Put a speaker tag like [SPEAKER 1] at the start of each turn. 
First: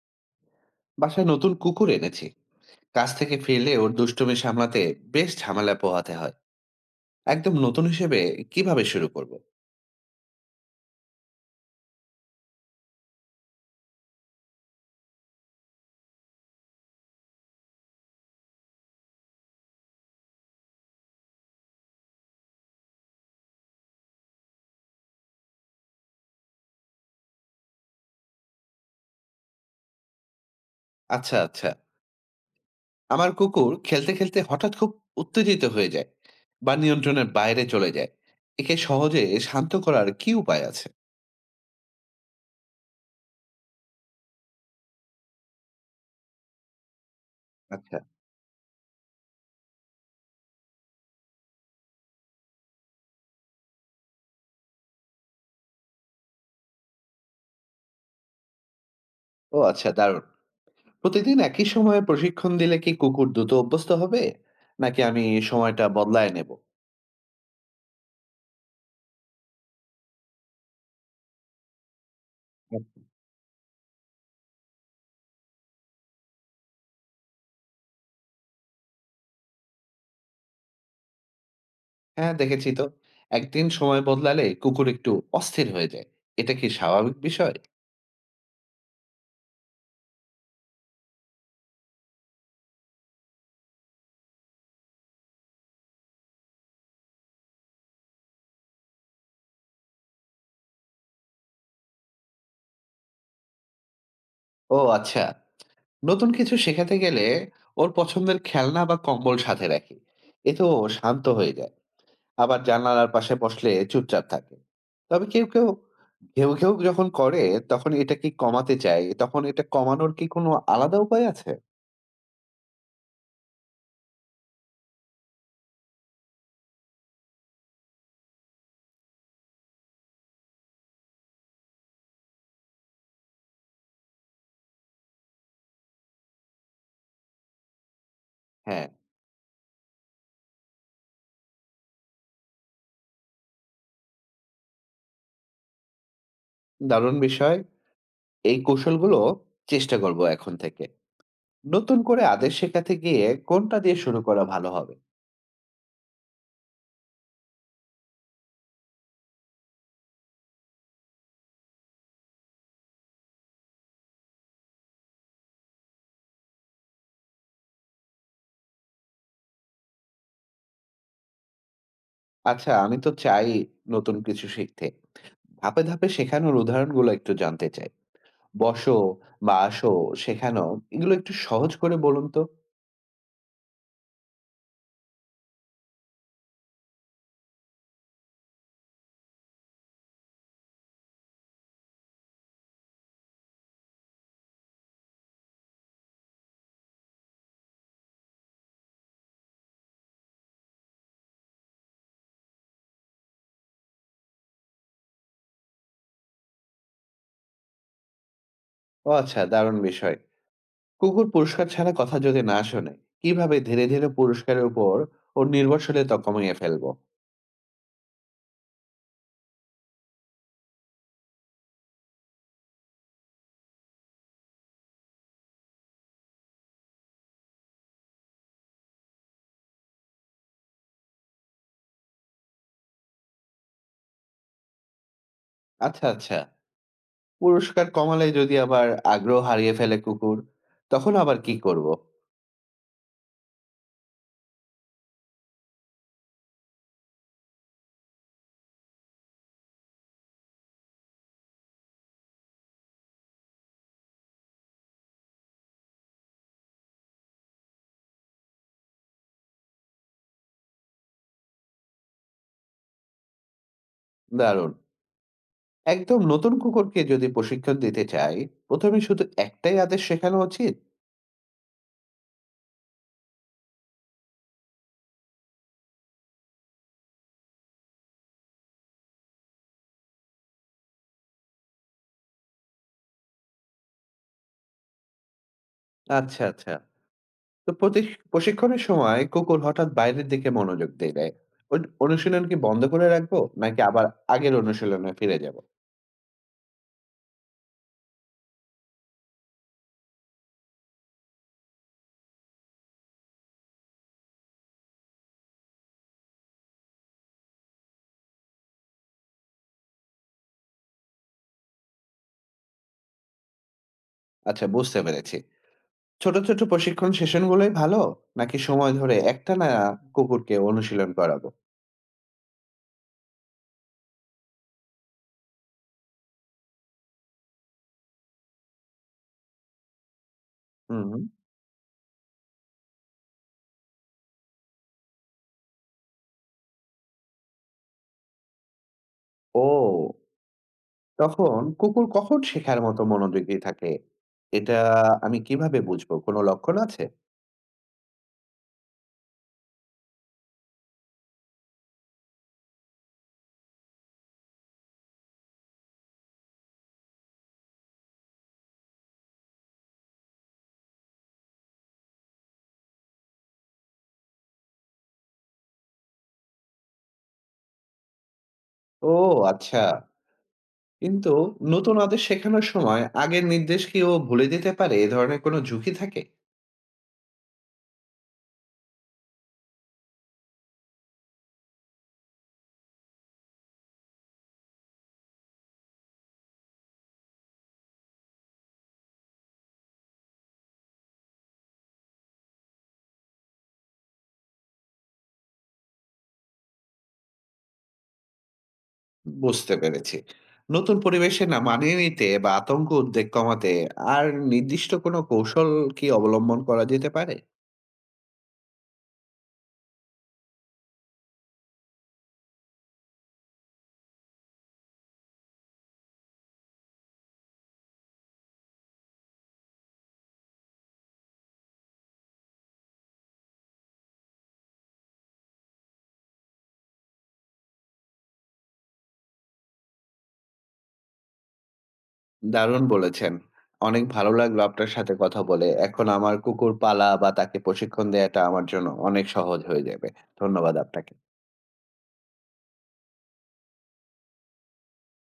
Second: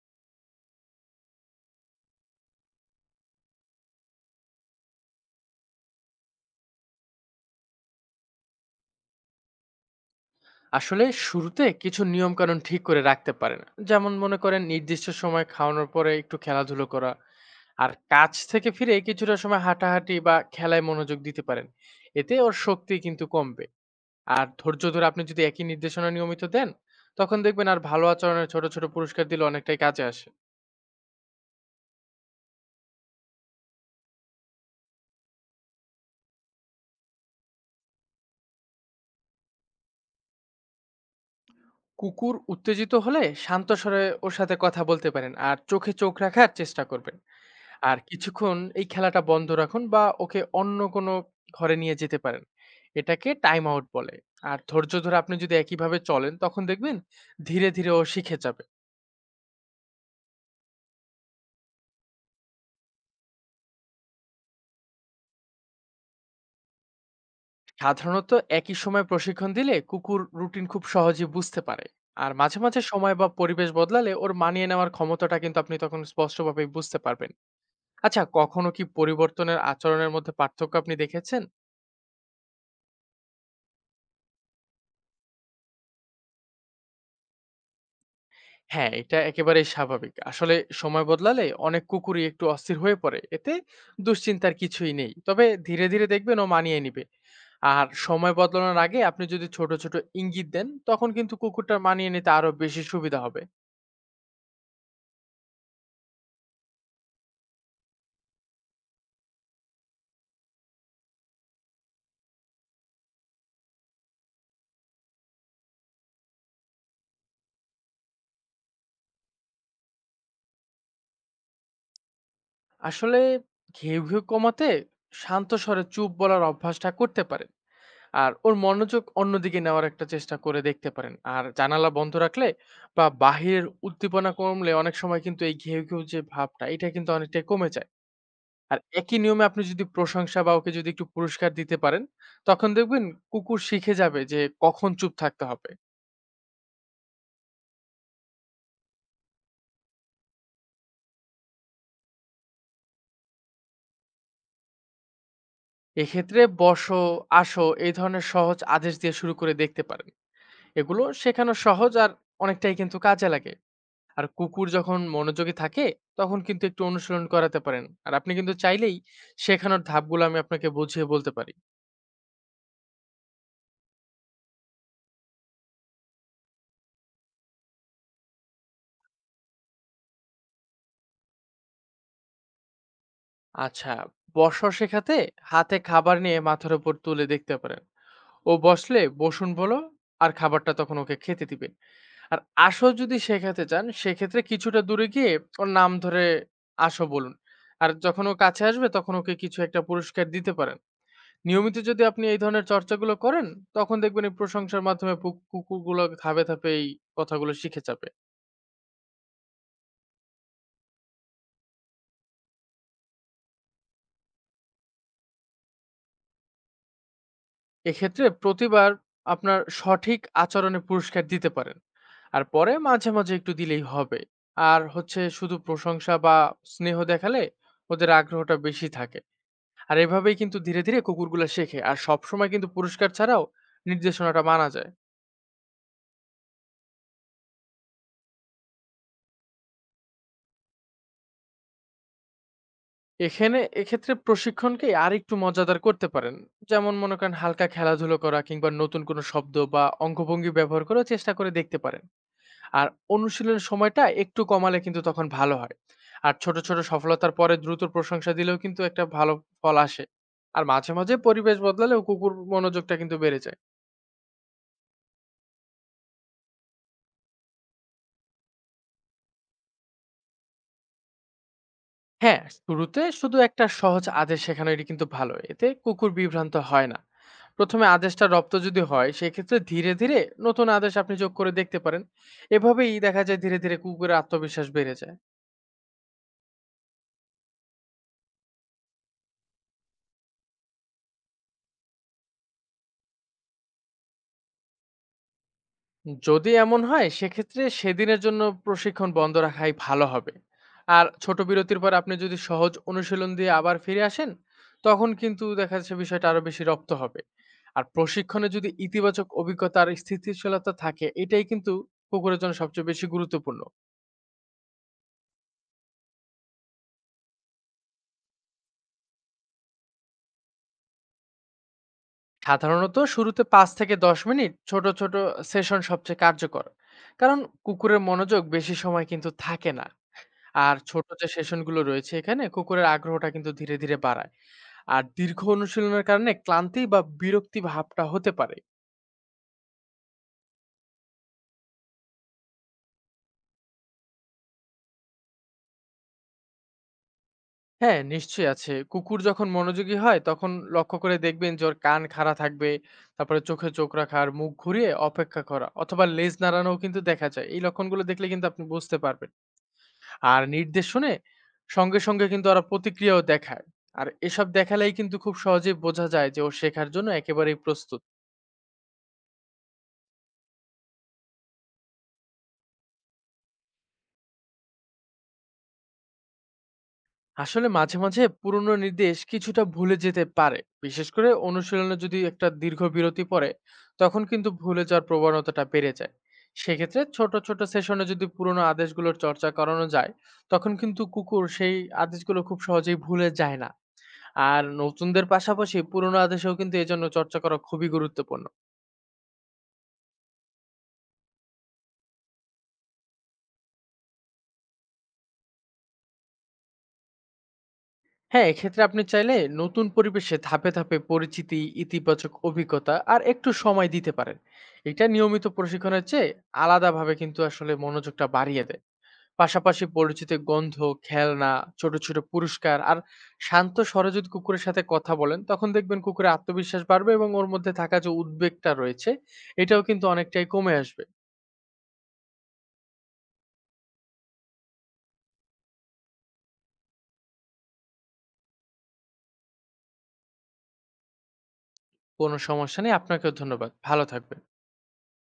[SPEAKER 1] বাসায় নতুন কুকুর এনেছি। কাজ থেকে ফিরলে ওর দুষ্টুমি সামলাতে বেশ ঝামেলা পোহাতে হয়। একদম নতুন হিসেবে কিভাবে শুরু করব?
[SPEAKER 2] আসলে শুরুতে কিছু নিয়ম কানুন ঠিক করে রাখতে পারেন। যেমন মনে করেন, নির্দিষ্ট সময় খাওয়ানোর পরে একটু খেলাধুলো করা আর কাজ থেকে ফিরে কিছুটা সময় হাঁটাহাঁটি বা খেলায় মনোযোগ দিতে পারেন। এতে ওর শক্তি কিন্তু কমবে। আর ধৈর্য ধরে আপনি যদি একই নির্দেশনা নিয়মিত দেন, তখন দেখবেন আর ভালো আচরণের ছোট ছোট পুরস্কার দিলে অনেকটাই কাজে আসে।
[SPEAKER 1] আচ্ছা, আচ্ছা। আমার কুকুর খেলতে খেলতে হঠাৎ খুব উত্তেজিত হয়ে যায় বা নিয়ন্ত্রণের বাইরে চলে যায়। একে সহজে শান্ত করার কি উপায় আছে?
[SPEAKER 2] কুকুর উত্তেজিত হলে শান্ত স্বরে ওর সাথে কথা বলতে পারেন আর চোখে চোখ রাখার চেষ্টা করবেন। আর
[SPEAKER 1] আচ্ছা।
[SPEAKER 2] কিছুক্ষণ এই খেলাটা বন্ধ রাখুন বা ওকে অন্য কোনো ঘরে নিয়ে যেতে পারেন। এটাকে টাইম আউট বলে। আর ধৈর্য ধরে আপনি যদি একইভাবে চলেন তখন দেখবেন ধীরে, ধীরে ও শিখে যাবে।
[SPEAKER 1] ও আচ্ছা, দারুণ। প্রতিদিন একই সময়ে প্রশিক্ষণ দিলে কি কুকুর দ্রুত অভ্যস্ত হবে, নাকি আমি সময়টা বদলায় নেব?
[SPEAKER 2] সাধারণত একই সময় প্রশিক্ষণ দিলে কুকুর রুটিন খুব সহজে বুঝতে পারে। আর মাঝে, মাঝে সময় বা পরিবেশ বদলালে ওর মানিয়ে নেওয়ার ক্ষমতাটা কিন্তু আপনি তখন স্পষ্টভাবেই বুঝতে পারবেন। আচ্ছা, কখনো কি পরিবর্তনের আচরণের মধ্যে পার্থক্য আপনি দেখেছেন?
[SPEAKER 1] হ্যাঁ, দেখেছি তো। একদিন সময় বদলালে কুকুর একটু অস্থির হয়ে যায়। এটা কি স্বাভাবিক বিষয়?
[SPEAKER 2] হ্যাঁ, এটা একেবারেই স্বাভাবিক। আসলে সময় বদলালে অনেক কুকুরই একটু অস্থির হয়ে পড়ে। এতে দুশ্চিন্তার কিছুই নেই। তবে ধীরে, ধীরে দেখবেন ও মানিয়ে নিবে। আর সময় বদলানোর আগে আপনি যদি ছোট, ছোট ইঙ্গিত দেন, তখন কিন্তু কুকুরটা মানিয়ে নিতে আরো বেশি সুবিধা হবে।
[SPEAKER 1] ও আচ্ছা। নতুন কিছু শেখাতে গেলে ওর পছন্দের খেলনা বা কম্বল সাথে রাখি। এতে ও শান্ত হয়ে যায়। আবার জানালার পাশে বসলে চুপচাপ থাকে। তবে কেউ, কেউ ঘেউ, ঘেউ যখন করে, তখন এটা কি কমাতে চায়, তখন এটা কমানোর কি কোনো আলাদা উপায় আছে?
[SPEAKER 2] আসলে ঘেউ, ঘেউ কমাতে শান্ত স্বরে চুপ বলার অভ্যাসটা করতে পারেন। আর ওর মনোযোগ অন্যদিকে নেওয়ার একটা চেষ্টা করে দেখতে পারেন। আর জানালা বন্ধ রাখলে বা বাহিরের উদ্দীপনা কমলে অনেক সময় কিন্তু এই ঘেউ, ঘেউ যে ভাবটা, এটা কিন্তু অনেকটাই কমে যায়। আর
[SPEAKER 1] হ্যাঁ,
[SPEAKER 2] একই নিয়মে আপনি যদি প্রশংসা বা ওকে যদি একটু পুরস্কার দিতে পারেন, তখন দেখবেন কুকুর শিখে যাবে যে কখন চুপ থাকতে হবে।
[SPEAKER 1] দারুণ বিষয়। এই কৌশলগুলো চেষ্টা করব এখন থেকে। নতুন করে আদেশ শেখাতে গিয়ে কোনটা দিয়ে শুরু করা ভালো হবে?
[SPEAKER 2] এক্ষেত্রে বসো, আসো এই ধরনের সহজ আদেশ দিয়ে শুরু করে দেখতে পারেন। এগুলো শেখানো সহজ আর অনেকটাই কিন্তু কাজে লাগে। আর কুকুর যখন মনোযোগী থাকে তখন কিন্তু একটু অনুসরণ করাতে পারেন। আর আপনি কিন্তু চাইলেই শেখানোর ধাপগুলো আমি আপনাকে বুঝিয়ে বলতে পারি।
[SPEAKER 1] আচ্ছা, আমি তো চাই নতুন কিছু শিখতে। ধাপে, ধাপে শেখানোর উদাহরণগুলো একটু জানতে চাই। বসো বা আসো, শেখানো এগুলো একটু সহজ করে বলুন তো।
[SPEAKER 2] আচ্ছা, বসা শেখাতে হাতে খাবার নিয়ে মাথার উপর তুলে দেখতে পারেন। ও বসলে বসুন বলো আর খাবারটা তখন ওকে খেতে দিবে। আর আসো যদি শেখাতে চান সেক্ষেত্রে কিছুটা দূরে গিয়ে ওর নাম ধরে আসো বলুন। আর যখন ও কাছে আসবে তখন ওকে কিছু একটা পুরস্কার দিতে পারেন। নিয়মিত যদি আপনি এই ধরনের চর্চাগুলো করেন তখন দেখবেন এই প্রশংসার মাধ্যমে কুকুরগুলো ধাপে, ধাপে এই কথাগুলো শিখে যাবে।
[SPEAKER 1] ও আচ্ছা, দারুণ বিষয়। কুকুর পুরস্কার ছাড়া কথা যদি না শোনে, কিভাবে ধীরে, ধীরে পুরস্কারের উপর ওর নির্ভরশীলতা কমিয়ে ফেলবো?
[SPEAKER 2] এক্ষেত্রে প্রতিবার আপনার সঠিক আচরণে পুরস্কার দিতে পারেন আর পরে মাঝে মাঝে একটু দিলেই হবে। আর হচ্ছে, শুধু প্রশংসা বা স্নেহ দেখালে ওদের আগ্রহটা বেশি থাকে। আর এভাবেই কিন্তু ধীরে ধীরে কুকুরগুলো শেখে আর সবসময় কিন্তু পুরস্কার ছাড়াও নির্দেশনাটা মানা যায়।
[SPEAKER 1] আচ্ছা, আচ্ছা। পুরস্কার কমালে যদি আবার আগ্রহ হারিয়ে ফেলে কুকুর, তখন আবার কি করব?
[SPEAKER 2] এখানে এক্ষেত্রে প্রশিক্ষণকে আর একটু মজাদার করতে পারেন। যেমন মনে করেন, হালকা খেলাধুলো করা কিংবা নতুন কোনো শব্দ বা অঙ্গভঙ্গি ব্যবহার করে চেষ্টা করে দেখতে পারেন। আর অনুশীলনের সময়টা একটু কমালে কিন্তু তখন ভালো হয়। আর ছোট, ছোট সফলতার পরে দ্রুত প্রশংসা দিলেও কিন্তু একটা ভালো ফল আসে। আর মাঝে, মাঝে পরিবেশ বদলালেও কুকুর মনোযোগটা কিন্তু বেড়ে যায়।
[SPEAKER 1] দারুণ। একদম নতুন কুকুরকে যদি প্রশিক্ষণ দিতে চাই, ১ম এ শুধু একটাই আদেশ শেখানো উচিত?
[SPEAKER 2] হ্যাঁ, শুরুতে শুধু একটা সহজ আদেশ শেখানো এটি কিন্তু ভালো। এতে কুকুর বিভ্রান্ত হয় না। প্রথমে আদেশটা রপ্ত যদি হয় সেক্ষেত্রে ধীরে, ধীরে নতুন আদেশ আপনি যোগ করে দেখতে পারেন। এভাবেই দেখা যায় ধীরে, ধীরে কুকুরের আত্মবিশ্বাস বেড়ে যায়।
[SPEAKER 1] আচ্ছা, আচ্ছা। তো প্রশিক্ষণের সময় কুকুর হঠাৎ বাইরের দিকে মনোযোগ দিলে, অনুশীলন কি বন্ধ করে রাখবো, নাকি আবার আগের অনুশীলনে ফিরে যাবো?
[SPEAKER 2] যদি এমন হয় সেক্ষেত্রে সেদিনের জন্য প্রশিক্ষণ বন্ধ রাখাই ভালো হবে। আর ছোট বিরতির পর আপনি যদি সহজ অনুশীলন দিয়ে আবার ফিরে আসেন তখন কিন্তু দেখা যাচ্ছে বিষয়টা আরো বেশি রপ্ত হবে। আর প্রশিক্ষণে যদি ইতিবাচক অভিজ্ঞতা আর স্থিতিশীলতা থাকে এটাই কিন্তু কুকুরের জন্য সবচেয়ে বেশি গুরুত্বপূর্ণ।
[SPEAKER 1] আচ্ছা, বুঝতে পেরেছি। ছোট, ছোট প্রশিক্ষণ সেশন গুলোই ভালো, নাকি সময় ধরে একটানা কুকুরকে অনুশীলন করাবো?
[SPEAKER 2] সাধারণত শুরুতে 5 থেকে 10 মিনিট ছোট ছোট সেশন সবচেয়ে কার্যকর, কারণ কুকুরের মনোযোগ বেশি সময় কিন্তু থাকে না। আর
[SPEAKER 1] হুম।
[SPEAKER 2] ছোট
[SPEAKER 1] হুম।
[SPEAKER 2] যে সেশনগুলো রয়েছে এখানে কুকুরের আগ্রহটা কিন্তু ধীরে ধীরে বাড়ায়। আর দীর্ঘ অনুশীলনের কারণে ক্লান্তি বা বিরক্তি ভাবটা হতে পারে।
[SPEAKER 1] ও! তখন কুকুর কখন শেখার মতো মনোযোগী থাকে? এটা আমি কিভাবে বুঝবো? কোনো লক্ষণ আছে?
[SPEAKER 2] হ্যাঁ, নিশ্চয়ই আছে। কুকুর যখন মনোযোগী হয় তখন লক্ষ্য করে দেখবেন যে ওর কান খাড়া থাকবে, তারপরে চোখে চোখ রাখা আর মুখ ঘুরিয়ে অপেক্ষা করা অথবা লেজ নাড়ানোও কিন্তু দেখা যায়। এই লক্ষণগুলো দেখলে কিন্তু আপনি বুঝতে পারবেন। আর নির্দেশ শুনে সঙ্গে সঙ্গে কিন্তু ওরা প্রতিক্রিয়াও দেখায়। আর এসব দেখালেই কিন্তু খুব সহজেই বোঝা যায় যে ও শেখার জন্য একেবারেই প্রস্তুত।
[SPEAKER 1] ও আচ্ছা। কিন্তু নতুন আদেশ শেখানোর সময় আগের নির্দেশ কি ও ভুলে দিতে পারে? এ ধরনের কোনো ঝুঁকি থাকে?
[SPEAKER 2] আসলে মাঝে মাঝে পুরনো নির্দেশ কিছুটা ভুলে যেতে পারে, বিশেষ করে অনুশীলনে যদি একটা দীর্ঘ বিরতি পড়ে তখন কিন্তু ভুলে যাওয়ার প্রবণতাটা বেড়ে যায়। সেক্ষেত্রে ছোট ছোট সেশনে যদি পুরনো আদেশগুলোর চর্চা করানো যায় তখন কিন্তু কুকুর সেই আদেশগুলো খুব সহজেই ভুলে যায় না। আর নতুনদের পাশাপাশি পুরনো আদেশেও কিন্তু এই জন্য চর্চা করা খুবই গুরুত্বপূর্ণ।
[SPEAKER 1] বুঝতে পেরেছি। নতুন পরিবেশে না মানিয়ে নিতে বা আতঙ্ক, উদ্বেগ কমাতে আর নির্দিষ্ট কোনো কৌশল কি অবলম্বন করা যেতে পারে?
[SPEAKER 2] হ্যাঁ, এক্ষেত্রে আপনি চাইলে নতুন পরিবেশে ধাপে ধাপে পরিচিতি, ইতিবাচক অভিজ্ঞতা আর একটু সময় দিতে পারেন। এটা নিয়মিত প্রশিক্ষণের চেয়ে আলাদাভাবে কিন্তু আসলে মনোযোগটা বাড়িয়ে দেয়। পাশাপাশি পরিচিত গন্ধ, খেলনা, ছোট ছোট পুরস্কার আর শান্ত স্বরে যদি কুকুরের সাথে কথা বলেন, তখন দেখবেন কুকুরের আত্মবিশ্বাস বাড়বে এবং ওর মধ্যে থাকা যে উদ্বেগটা রয়েছে, এটাও কিন্তু অনেকটাই কমে আসবে।
[SPEAKER 1] দারুণ বলেছেন। অনেক ভালো লাগলো আপনার সাথে কথা বলে। এখন আমার কুকুর পালা বা তাকে প্রশিক্ষণ দেওয়াটা আমার জন্য অনেক সহজ হয়ে যাবে। ধন্যবাদ আপনাকে।
[SPEAKER 2] কোনো সমস্যা নেই, আপনাকেও ধন্যবাদ। ভালো থাকবেন।